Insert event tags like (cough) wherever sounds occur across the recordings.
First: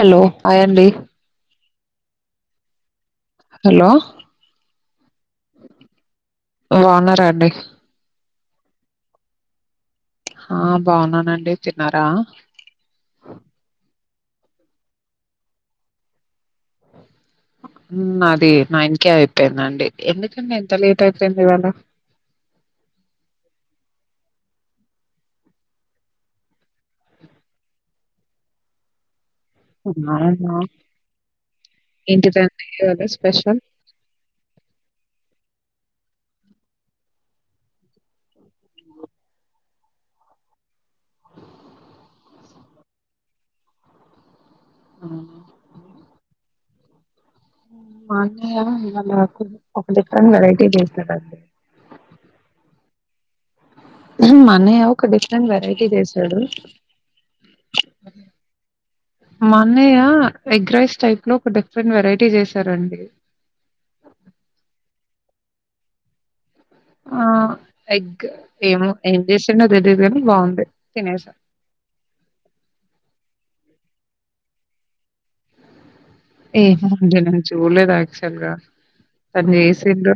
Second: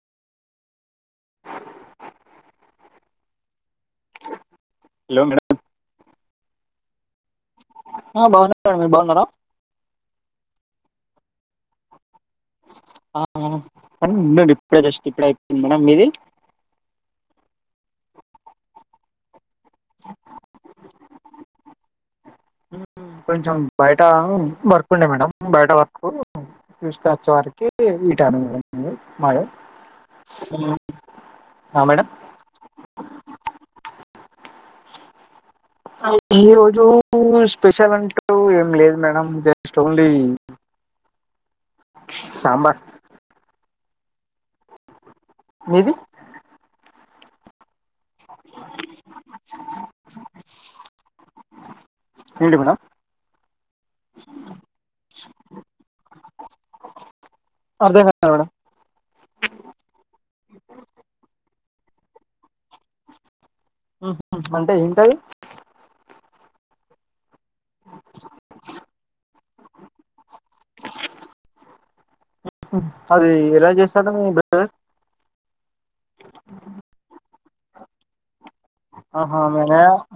Hello hi యండి hello hello madam బాగున్నరాండి ఆ బాగున్నా మేడం మీరు బాగున్నారా ఆ బాగున్నానండి తిన్నారా ఆ ఉడి ఇప్పుడే జస్ట్ ఇప్పుడె అయిపోంది మేడం మీది మాది నా నైన్ కే అయిపోయిందండి ఎందుకండి అంత లే తుందివాల మ్మ్. కొంచెం బయట వర్క్ ఉండే మేడం బయట వర్క్ చూసుకొనెచ్చ వరకి ఈ టైమ్ మేడం మళ అవునా ఆ మేడం ఏంటిది ఈ రోజు స్పెషల్ ఈ రోజు స్పెషల్ అంటూ ఏం లేదు మేడం జస్ట్ ఓన్లీ సాంబార్ ఆ మీది మాన్నయ్య ఇవాళ న్ ఒక డిఫరెంటగా వెరైటీ చేసారండి. ఎంటి మేడం మ్ మా అన్నయ్య ఒక డిఫరెంట్ వెరైటీ చేసాడు. అర్థం కాలే మేడం మాన్నయ్యా ఎగ్రైస్ టైప్ లో ఒక డి ఫరెంట్ వెరైటీ చేసారండి అహా అంటే ఏంటది ఆ ఎగ్ ఏమో ఏం చేసిండో తేలిదు గాని బాగుంది తినేసా అ హా అది ఎలా చేస్తాండు మీ బ్రదర్ ఏమో అండి నేను చూడలేదు యాక్చువల్ గా ఆహ తను చేసిండు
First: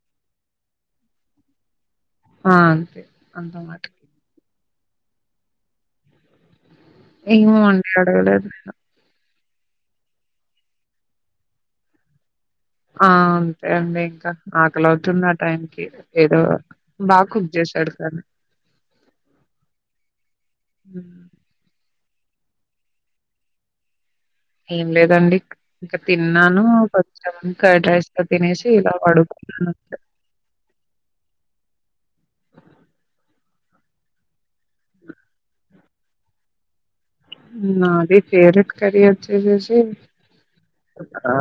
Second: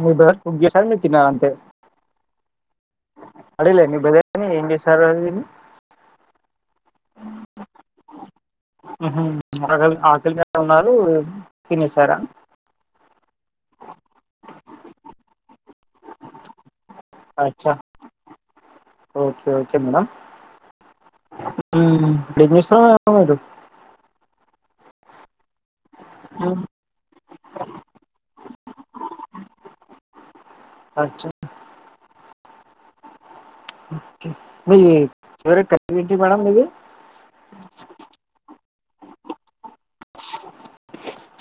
మీ బ్రదర్ కుక్ చేసారు మీరు తిన్నరంతే ఆ! అంతే అంత అడగలేద మటుకు. మీ బ్రదర్ ని ఏం చేస్తారు అది ఇది అని ఏమో అండి అడగలేదు నిను హుహు. ఆకలి ఆకలి మీద ఉన్నారు తినేసారా ఆ అంతే అండి ఇంకా ఆకలివుతుంది ఆ టైంకి ఏదో బాగా కుక్ అచ్చా! సైడ్ కన్ ఓకే ఓకే మేడం హ్మ్. మ్ రేపొస్తున్నారు గా మీరు ఏం లేదండి ఇంకా హ్మ్. తిన్నాను కొంచెం ఫ్రైడ్ రైస్ లో తినేసి ఇలా పడుకున్నాను అంతే. అచ్చ మీ ఫేవరేట్ కర్రీ ఏంటి మేడం మీది నాది ఫెవరెట్ కర్రీ ఒచ్చేసేసి ఆ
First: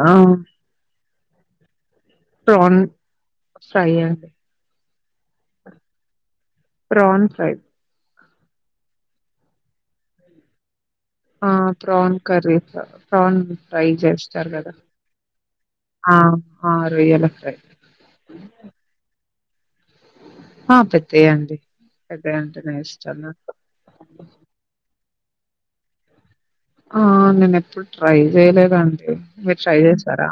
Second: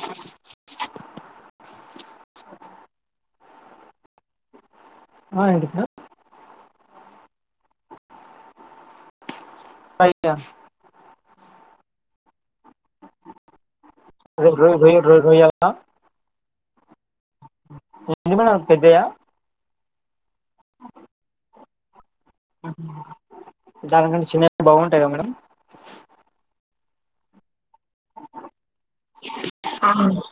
త్రన్ ఫ్రేయ్ అండి ఆ ఏంటి మే ప్రౌన్ ఫ్రేయ్ ఫ్రేయ్య్య ఆ ప్రాన్ కర్రీ ఫౌన్ ఫ్రై చేస్తారు రొ రొ కదా రొయ్య ఆ అద్ ఏందీ మేడం పెద్దయ హ పెద్దండి పెద్దాయంటేనే ఉహూ. ఇష్టం నాకు దానికంటే చిన్నవి బాగుంటాయి కదా మేడం? ఆ నినే ప్ ప్పుడు ట్రై చేయలేదండి మీరు ట్రై చేసారా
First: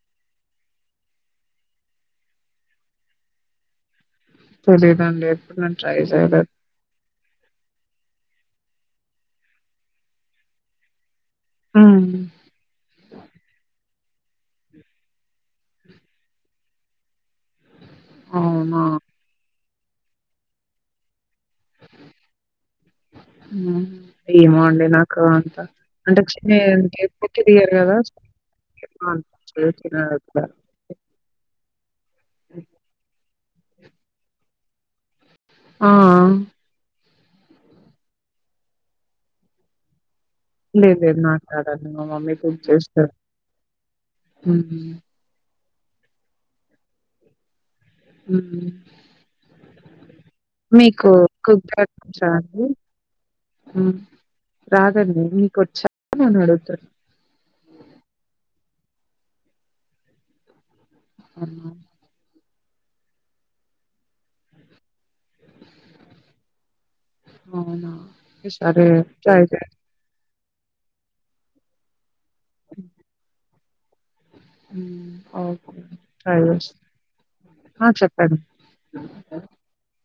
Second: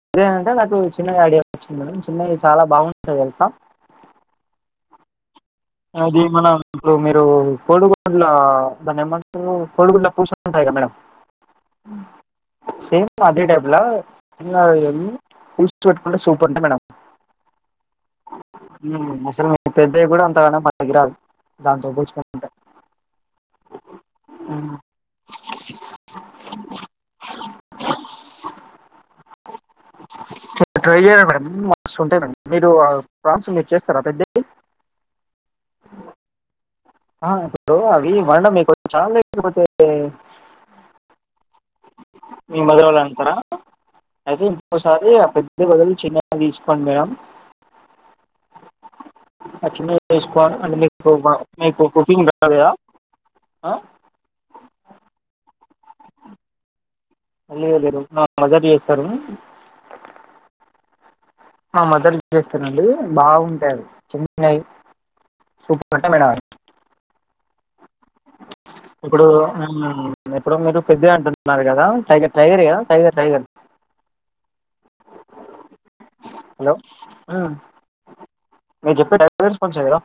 బిర్యానీ అంటే నాకు చిన్నగా ఐడియా వచ్చింది మేడం చిన్నయ్ చాలా బాగుంటయ్ తెల్సా లేదండి అది మనం ఇప్పుడు మీరు కోడుగట్ల దాన్ని ఏమంటారు కోడిగుడ్ల కొసల్ ఉంటాయ్ గా మేడం హ్మ్ సేమ్ అదే టైప్లా చిన్న ఎమ్ పులుసు పెట్టుకుంటే సూపర్ ఉంటై మేడం అవునా మ్ అసలు పెద్దయ్ కూడా అంతగానం పనికి రావు దాంతో పోల్చుకుంటే మ్ ఏమో అండి నాకు అంత అంటే చిన్నయంటే కేరియర్ అదా ఒకే బాగ్ ట్రై చేయాలె మేడం మస్తుటాయ్ మేడం మీరు ఆ ఫ్రాన్స్ మీరు చేస్తారా పెద్దయ్ ఆ ఆ ఇప్పుడు అవి వండడా మీ కొచ్చ లేపోతే లేద్ లెద్ నాకు రాదండి మా మమ్మీ కుక్ మీ మదర్ వాళ్ళు చేస్తాది అంటారా పెద్దయ్ బదులు చిన్నగ తీసుకోండి మేడం అ ఆ చిన్నవి తీసుకోండి అంటే మీకు కుక్ మీకు కుకింగ్ రాదు చడి కదా ఆ? రాదండి నీకు వచా అని అడుగుతున్నా వెళ లేరు నా మజా చేస్తారు అవునా? మ మదర్ చేస్తనండి బాగుంటారు చెన్నై సూపర్ అంటే మేడ మవునా ఇప్పుడు ఎప్పుడు మీరు పెద్దవి అంటున్నారు కదా టైగర్ టైగర్ కదా టైగర్ టైగర్ ఓకే సస్ హలో మ్మ్. ఆ చెప్పండి మీరు చెప్పే టైగర్ స్పాన్స్ కదా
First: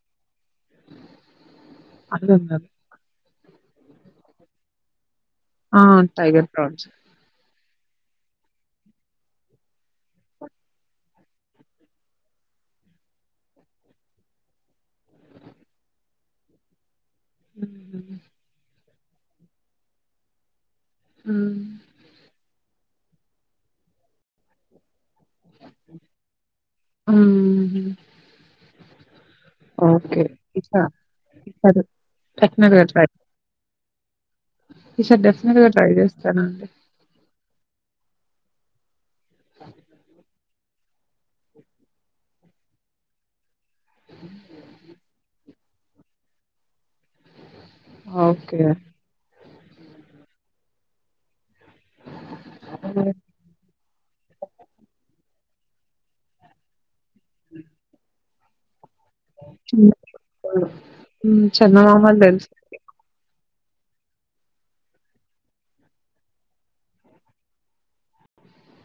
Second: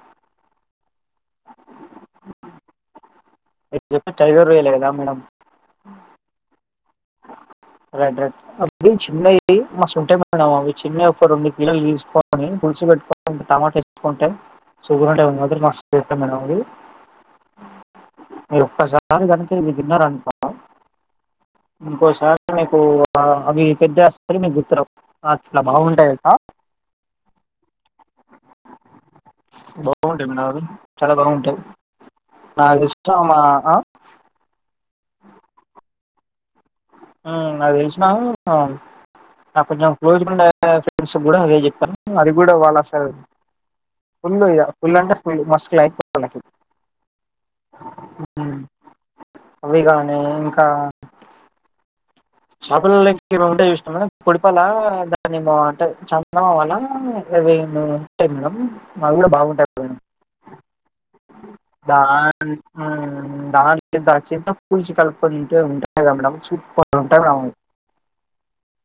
అ చెప్ప ట రయాలలే కదా మేడమ్ ఆ టైగర్ ప్రౌంస్ రైట్ రైట్ అ చిన్నవి మ ఉంటేమా అవి చిన్న ఒక రెండు కిలలు తీసుకొని టమాటా వేసుకుంటా సుగుర్ మ పె హ యారు కనుక ఇకిిన్నార అనిప హ్మ్ ఇంకోస మీకు అవి పెద్దస్త మీకు గుతు అట్లా బాగుంటాయిట ఆ ఓకే బాగుంటాయి మేడం ఈసా చాలా బాగుంటాయి ఈసారి డెఫినెట్ గా నాకు ట్రై చా మా (inaudible) చెడి అదిలిసినా నా కొంచెం్జకుండే ఫ్రెండ్స్ కూడా అదే చెప్పాను అది కూడా వాలా సార్ ఫుల్ ఇద ఫుల్ అంటేల్ మస్ అయిపో ఓకే అవి కాగానీ ఇంకా షాపుల ఏముంటే ఇష్టం పొడిపలా దాన్నింట చందంవాల ఇరవైను అంటే మడం మావి కూడా బాగుంటాయి హ్మ్ బా చందమామలు తెలుసు దంత కూూల్చ కలుపుకుొంట ఉంటాయి కద చూట్ ఉంటా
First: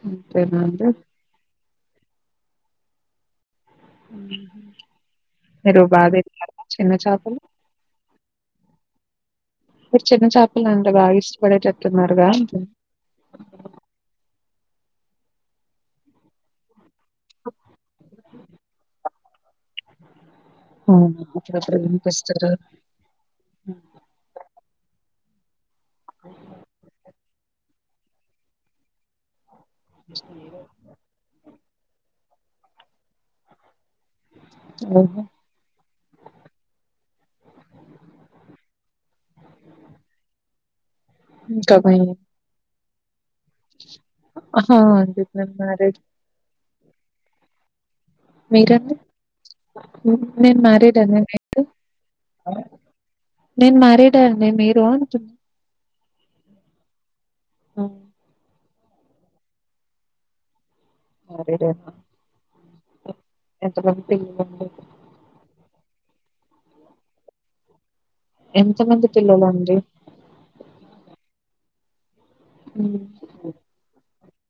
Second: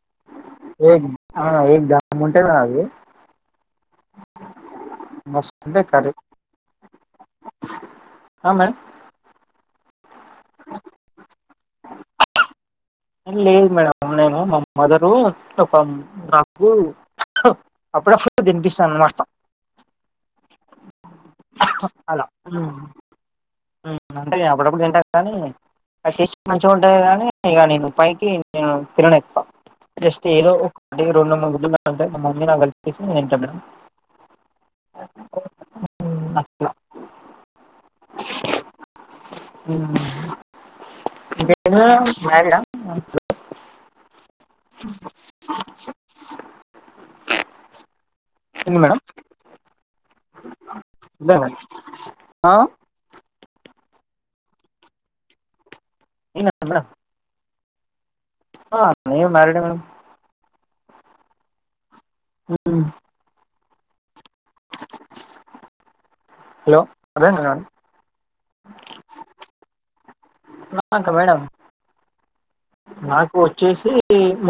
అంతేనా అంత దాము ఉంటా కాది మీరు బాధ కర్రీ. చిన్న చేపలు ఆమె చిన్నచపలు అంటే బాగా ఇష్టపడేటట్టున్నారుగా లేదు మేడం నేను మా మదరు ఒక నాగు అప్పుడప్పుడు తినిపిస్తాను అన్నమాట అవునా అప్పుడప్పుడు అలో వినిపిస్తారు అంటే అప్పుడప్పుడు ఏంట కానీ ఆస్ మంచిగా ఉంటది కానీ ఇక నేను పైకి తిరనితాను జస్ట్ ఏదో ఒక రెండుంటే నా కలిపిసి నేనుంటా అఓహ సర ద ఇంకా మీ మ మే ఎంనా మీరండి? నేను మరిద ఆ? నేను మారేడాడి మీరు అనుకుంది ఏనాప్పంద ఆ ఆ న మారిడ మేడం అదేద ఆ ఎంత మంది హలో అదే ఎ ఎంత మంది పిల్లలండి ఆ, ఇంకా మేడం హ్మ్. నాకు వచ్చేసి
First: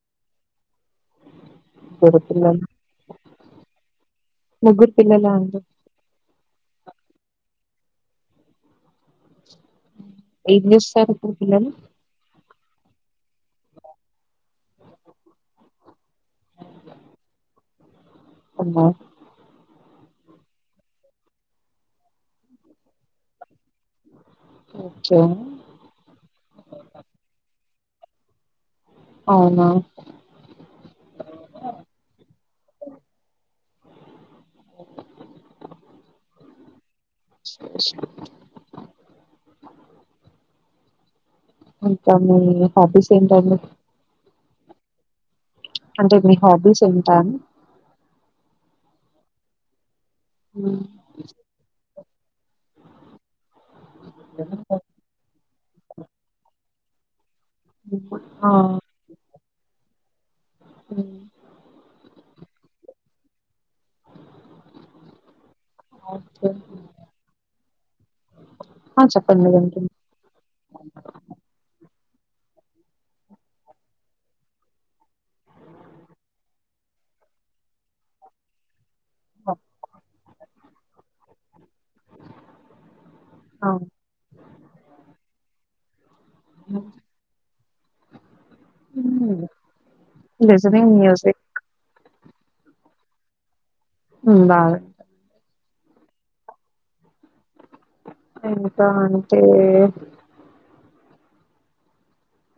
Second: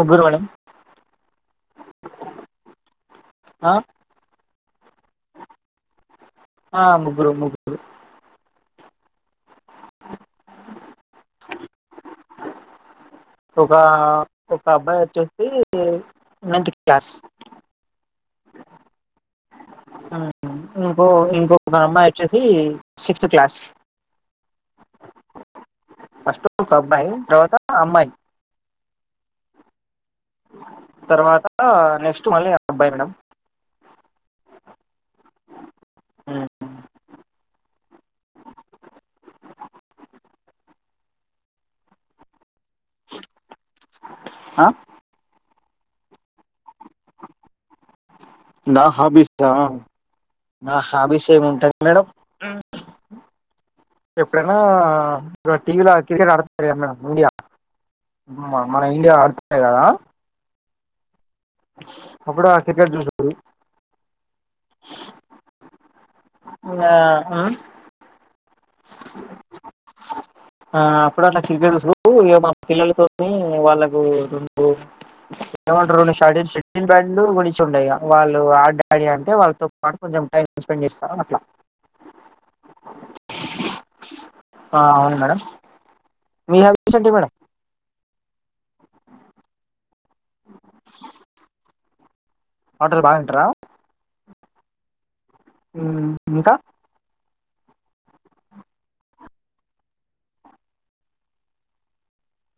ముగ్గురు వాన మగ పిల్లలు ఆ, ముగ్గురు పిల్లల ఉు ఆ ముగ్గురు ముగ్గురు ఎమ్ చస్తారు ఇప్పుడు పిల్లలు ఒక ఒక అబ్బాయి వచ్చేసి నైన్త్ క్లాస్ అ ఇంకో ఇంకోక మన అమ్మాయి వచ్చేసి సిక్స్త్ క్లాస్ ఓకే. అష్టో అబ్బాయి తర్వాత అమ్మాయి అవునా తర్వాత నెక్స్ట్ మళ్ళీ అబ్బాయి మడం అ (unintelligible) ఇకా మీ హాబీస్ ఏ టైమ్ ఆ అంటే మీ హాబీస్ ఏంటా నా హాబీస్ నా హ్మ్. హాబీస్ ఏమింటది మేడం ఎప్పుడనా టీవలో క్రికెట్ అడతు మేడండియా హ్మ్. ఆ! మన ఇండియా ఆడుతయి కదా అ అప్పుడు ఆ క్రికెట్ చూసారు ఓకే. అ ఆ! చెప్పండి వింటున్నా. ఆ అప్పుడు నా క్రికెట్ ఇ మా పిల్లలతోనే వాళ్ళకు రెండు ష బం గుంచి ఉండ వాళ్ళు డి అంటే వాళ్ళతో పాటు కొంచెం టైం స్పెండ్ చేస్తారు అట్లా ఆ! అవును మేడం మీ హ విషంటి మేడం లిస్టింగ్ మ్యూజిక్ పటలు బాగాంటార ఉ బాగా ఇంకా ఇంకా అంటే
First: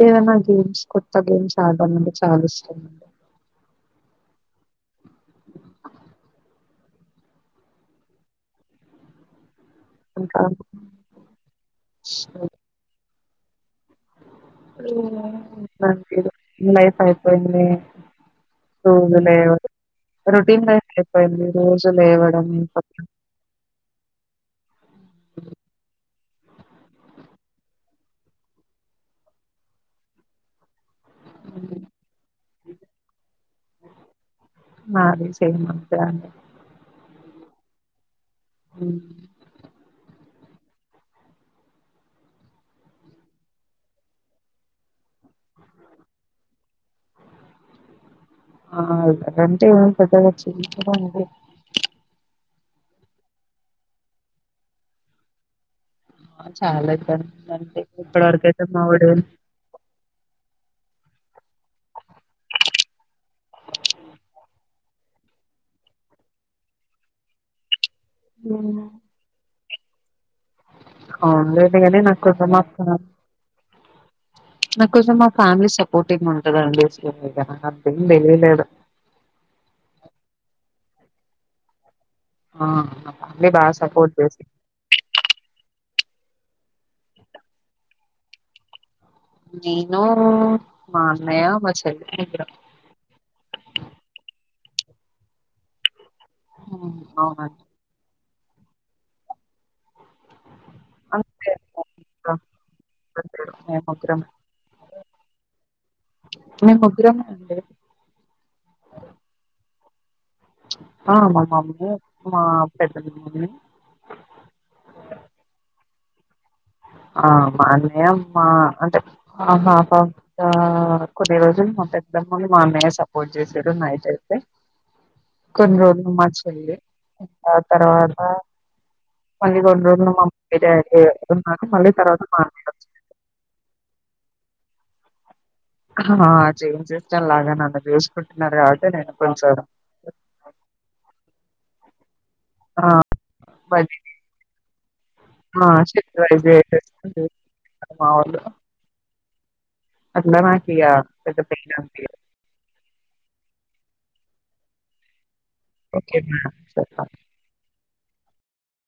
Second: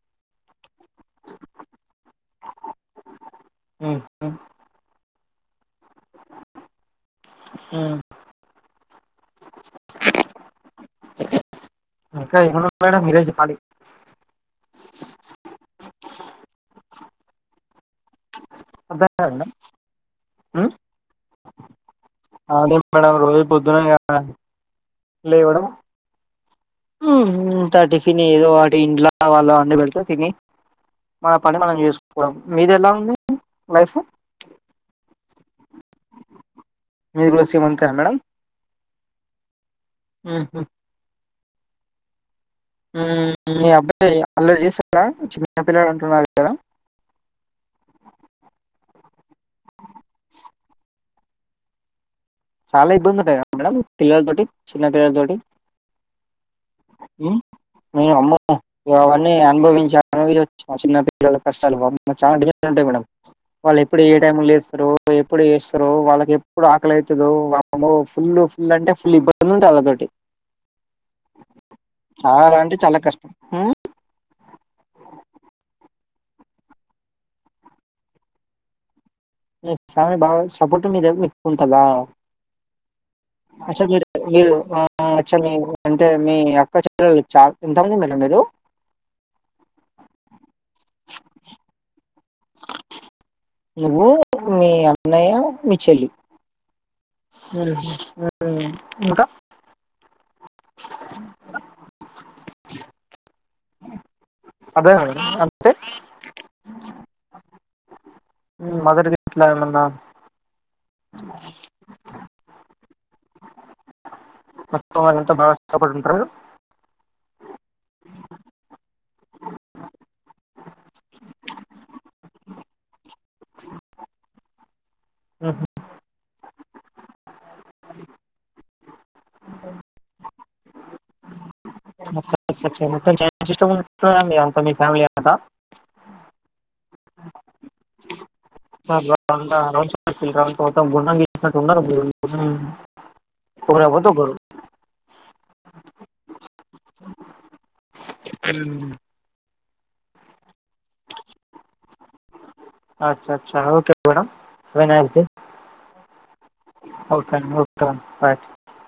ఏవైనా గేమ్స్ కొత్త గేమ్స్ ఆడడా అంటే చాలా ఇష్టం అండి ఆ ఆ ఇంకా అక్క ఎవ మేడం ఇరేజ్ పాలి హ్మ్మ్ లైఫ్ అయిపోయింది అర్థం కాదు పోగాలే మేడం రొటీన్ ఉమ్, అయిపోయింది రోజులు లేవ్వడం అదే మేడం రోజు పొద్దున ఇగ లేవడం అంత టిఫిన్ ఏదో వాటి ఇంట్లో వాళ్ళ అండి పెడత తిని మన పని మనం చేసుకుపోడం మీది ఎలా ఉంది లైఫ్ నాది సేమ్ అలానే మీది కూడ సేమ్ అంతేన మేడం మ్ మ్ హు మీ అబ్బాయి అల్లరి చేస్తాడ చిన్న పిల్లలు అంటున్నారు కదా ఆడంటే పెద్దగా చిన్న పిల్లాడు అండి చాలా ఇబ్బంది ఉంటాయి కదా మేడం పిల్లలతోటి చిన్న పిల్లలతోటి ఆ, చాలా ఇబ్బంది మ్ ఉందండి. మీ ఇప్పటి అమ్మ వరకయితే మా వాడు అవన్నీ అనుభవించా వచ్చ మా చిన్న పిల్లల కష్టాలు వామ్మో చాలా డిస్ అంటే మేడం వాళ్ళు ఎప్పుడు ఏ టైంలో లేస్తారో ఎప్పుడు లేస్తారో వాళ్ళకి ఎప్పుడు ఆకలి అయితదో వామ్మో ఫుల్ ఫుల్ అంటే ఫుల్ ఇబ్బందిలు ఉంటయ్ ఆళ్ళతోటి అవును లేదు గాని నాకు చాలా అంటే చాలా సంవత్సరం కష్టం ఉమ్, నా కోసం మా ఫ్యామిలీ స పోర్టింగ్ ఉంటంది అండి అంత ఏం తెలియలేదు మీద మీ అక్క ఉంటద ఆ మా ఫ్యామిలీ బాగా అచ్చ మీరు సపోర్ట్ చేసి మీరు అచ్చ మీరు అంటే మీ అక్క చెల్లెళ్ళు చాలా మంది ఎంత మంది మేడం మీరు నేను మా అన్నయ మాచెల్లి నువ్వు మీ అన్నయ్య మీ చెల్లి హ్మ్. అవునండి మ్ హు ఇంకా అంతే అండి ఇంక అదే మేడం అంతే మేమ్ ముగ్గురమే అండి మదర్ గిట్లా ఏమన్న ఆ మా మమ్మీ మా పెద్దమ్మ మమ్మీ మొత్తం వాళ్ళ అంతా బా ఇష్టపడిఉంటార ఆ మా అన్నయ్య మా అంటే ఆఫ్ ఆఫ్ ద కొద్ది రోజులు ఎగ్జామ్ ముందు మా అన్నయ్యే సపోర్ట్ చేసాడు నైట్ అయితే కొన్ని రోజులు మా చెల్లి ఇంకా ఆ తర్వాత మళ్ళీ రెండు రోజులు మమ్మీ డాడీ యే మొత్తం జేన్ సిస్టర్ అనుకుంటున్నారు అంత మీ ఫ్యామిలీ అంతా హా జేన్ సిస్టర్ లాగ నున్ను చూసుకుంటున్నారు కాబట్టే నేను కొంచెం మీ కోసం ఉండం గీయిచినట్టు ఉన్నారు ఇన్నీ ఆ రోజులు ఎవరు తగ్గరు మా చెల్లి డ్రైవ్ చేసేస్తుంది మా వోళ్ళు అంద మాకు ఇగ పెద్ద పెద్ద పేరు అచ్చ చ్చ okay madam have a nice day okay madam okay అండి ఓకే అండి బైట్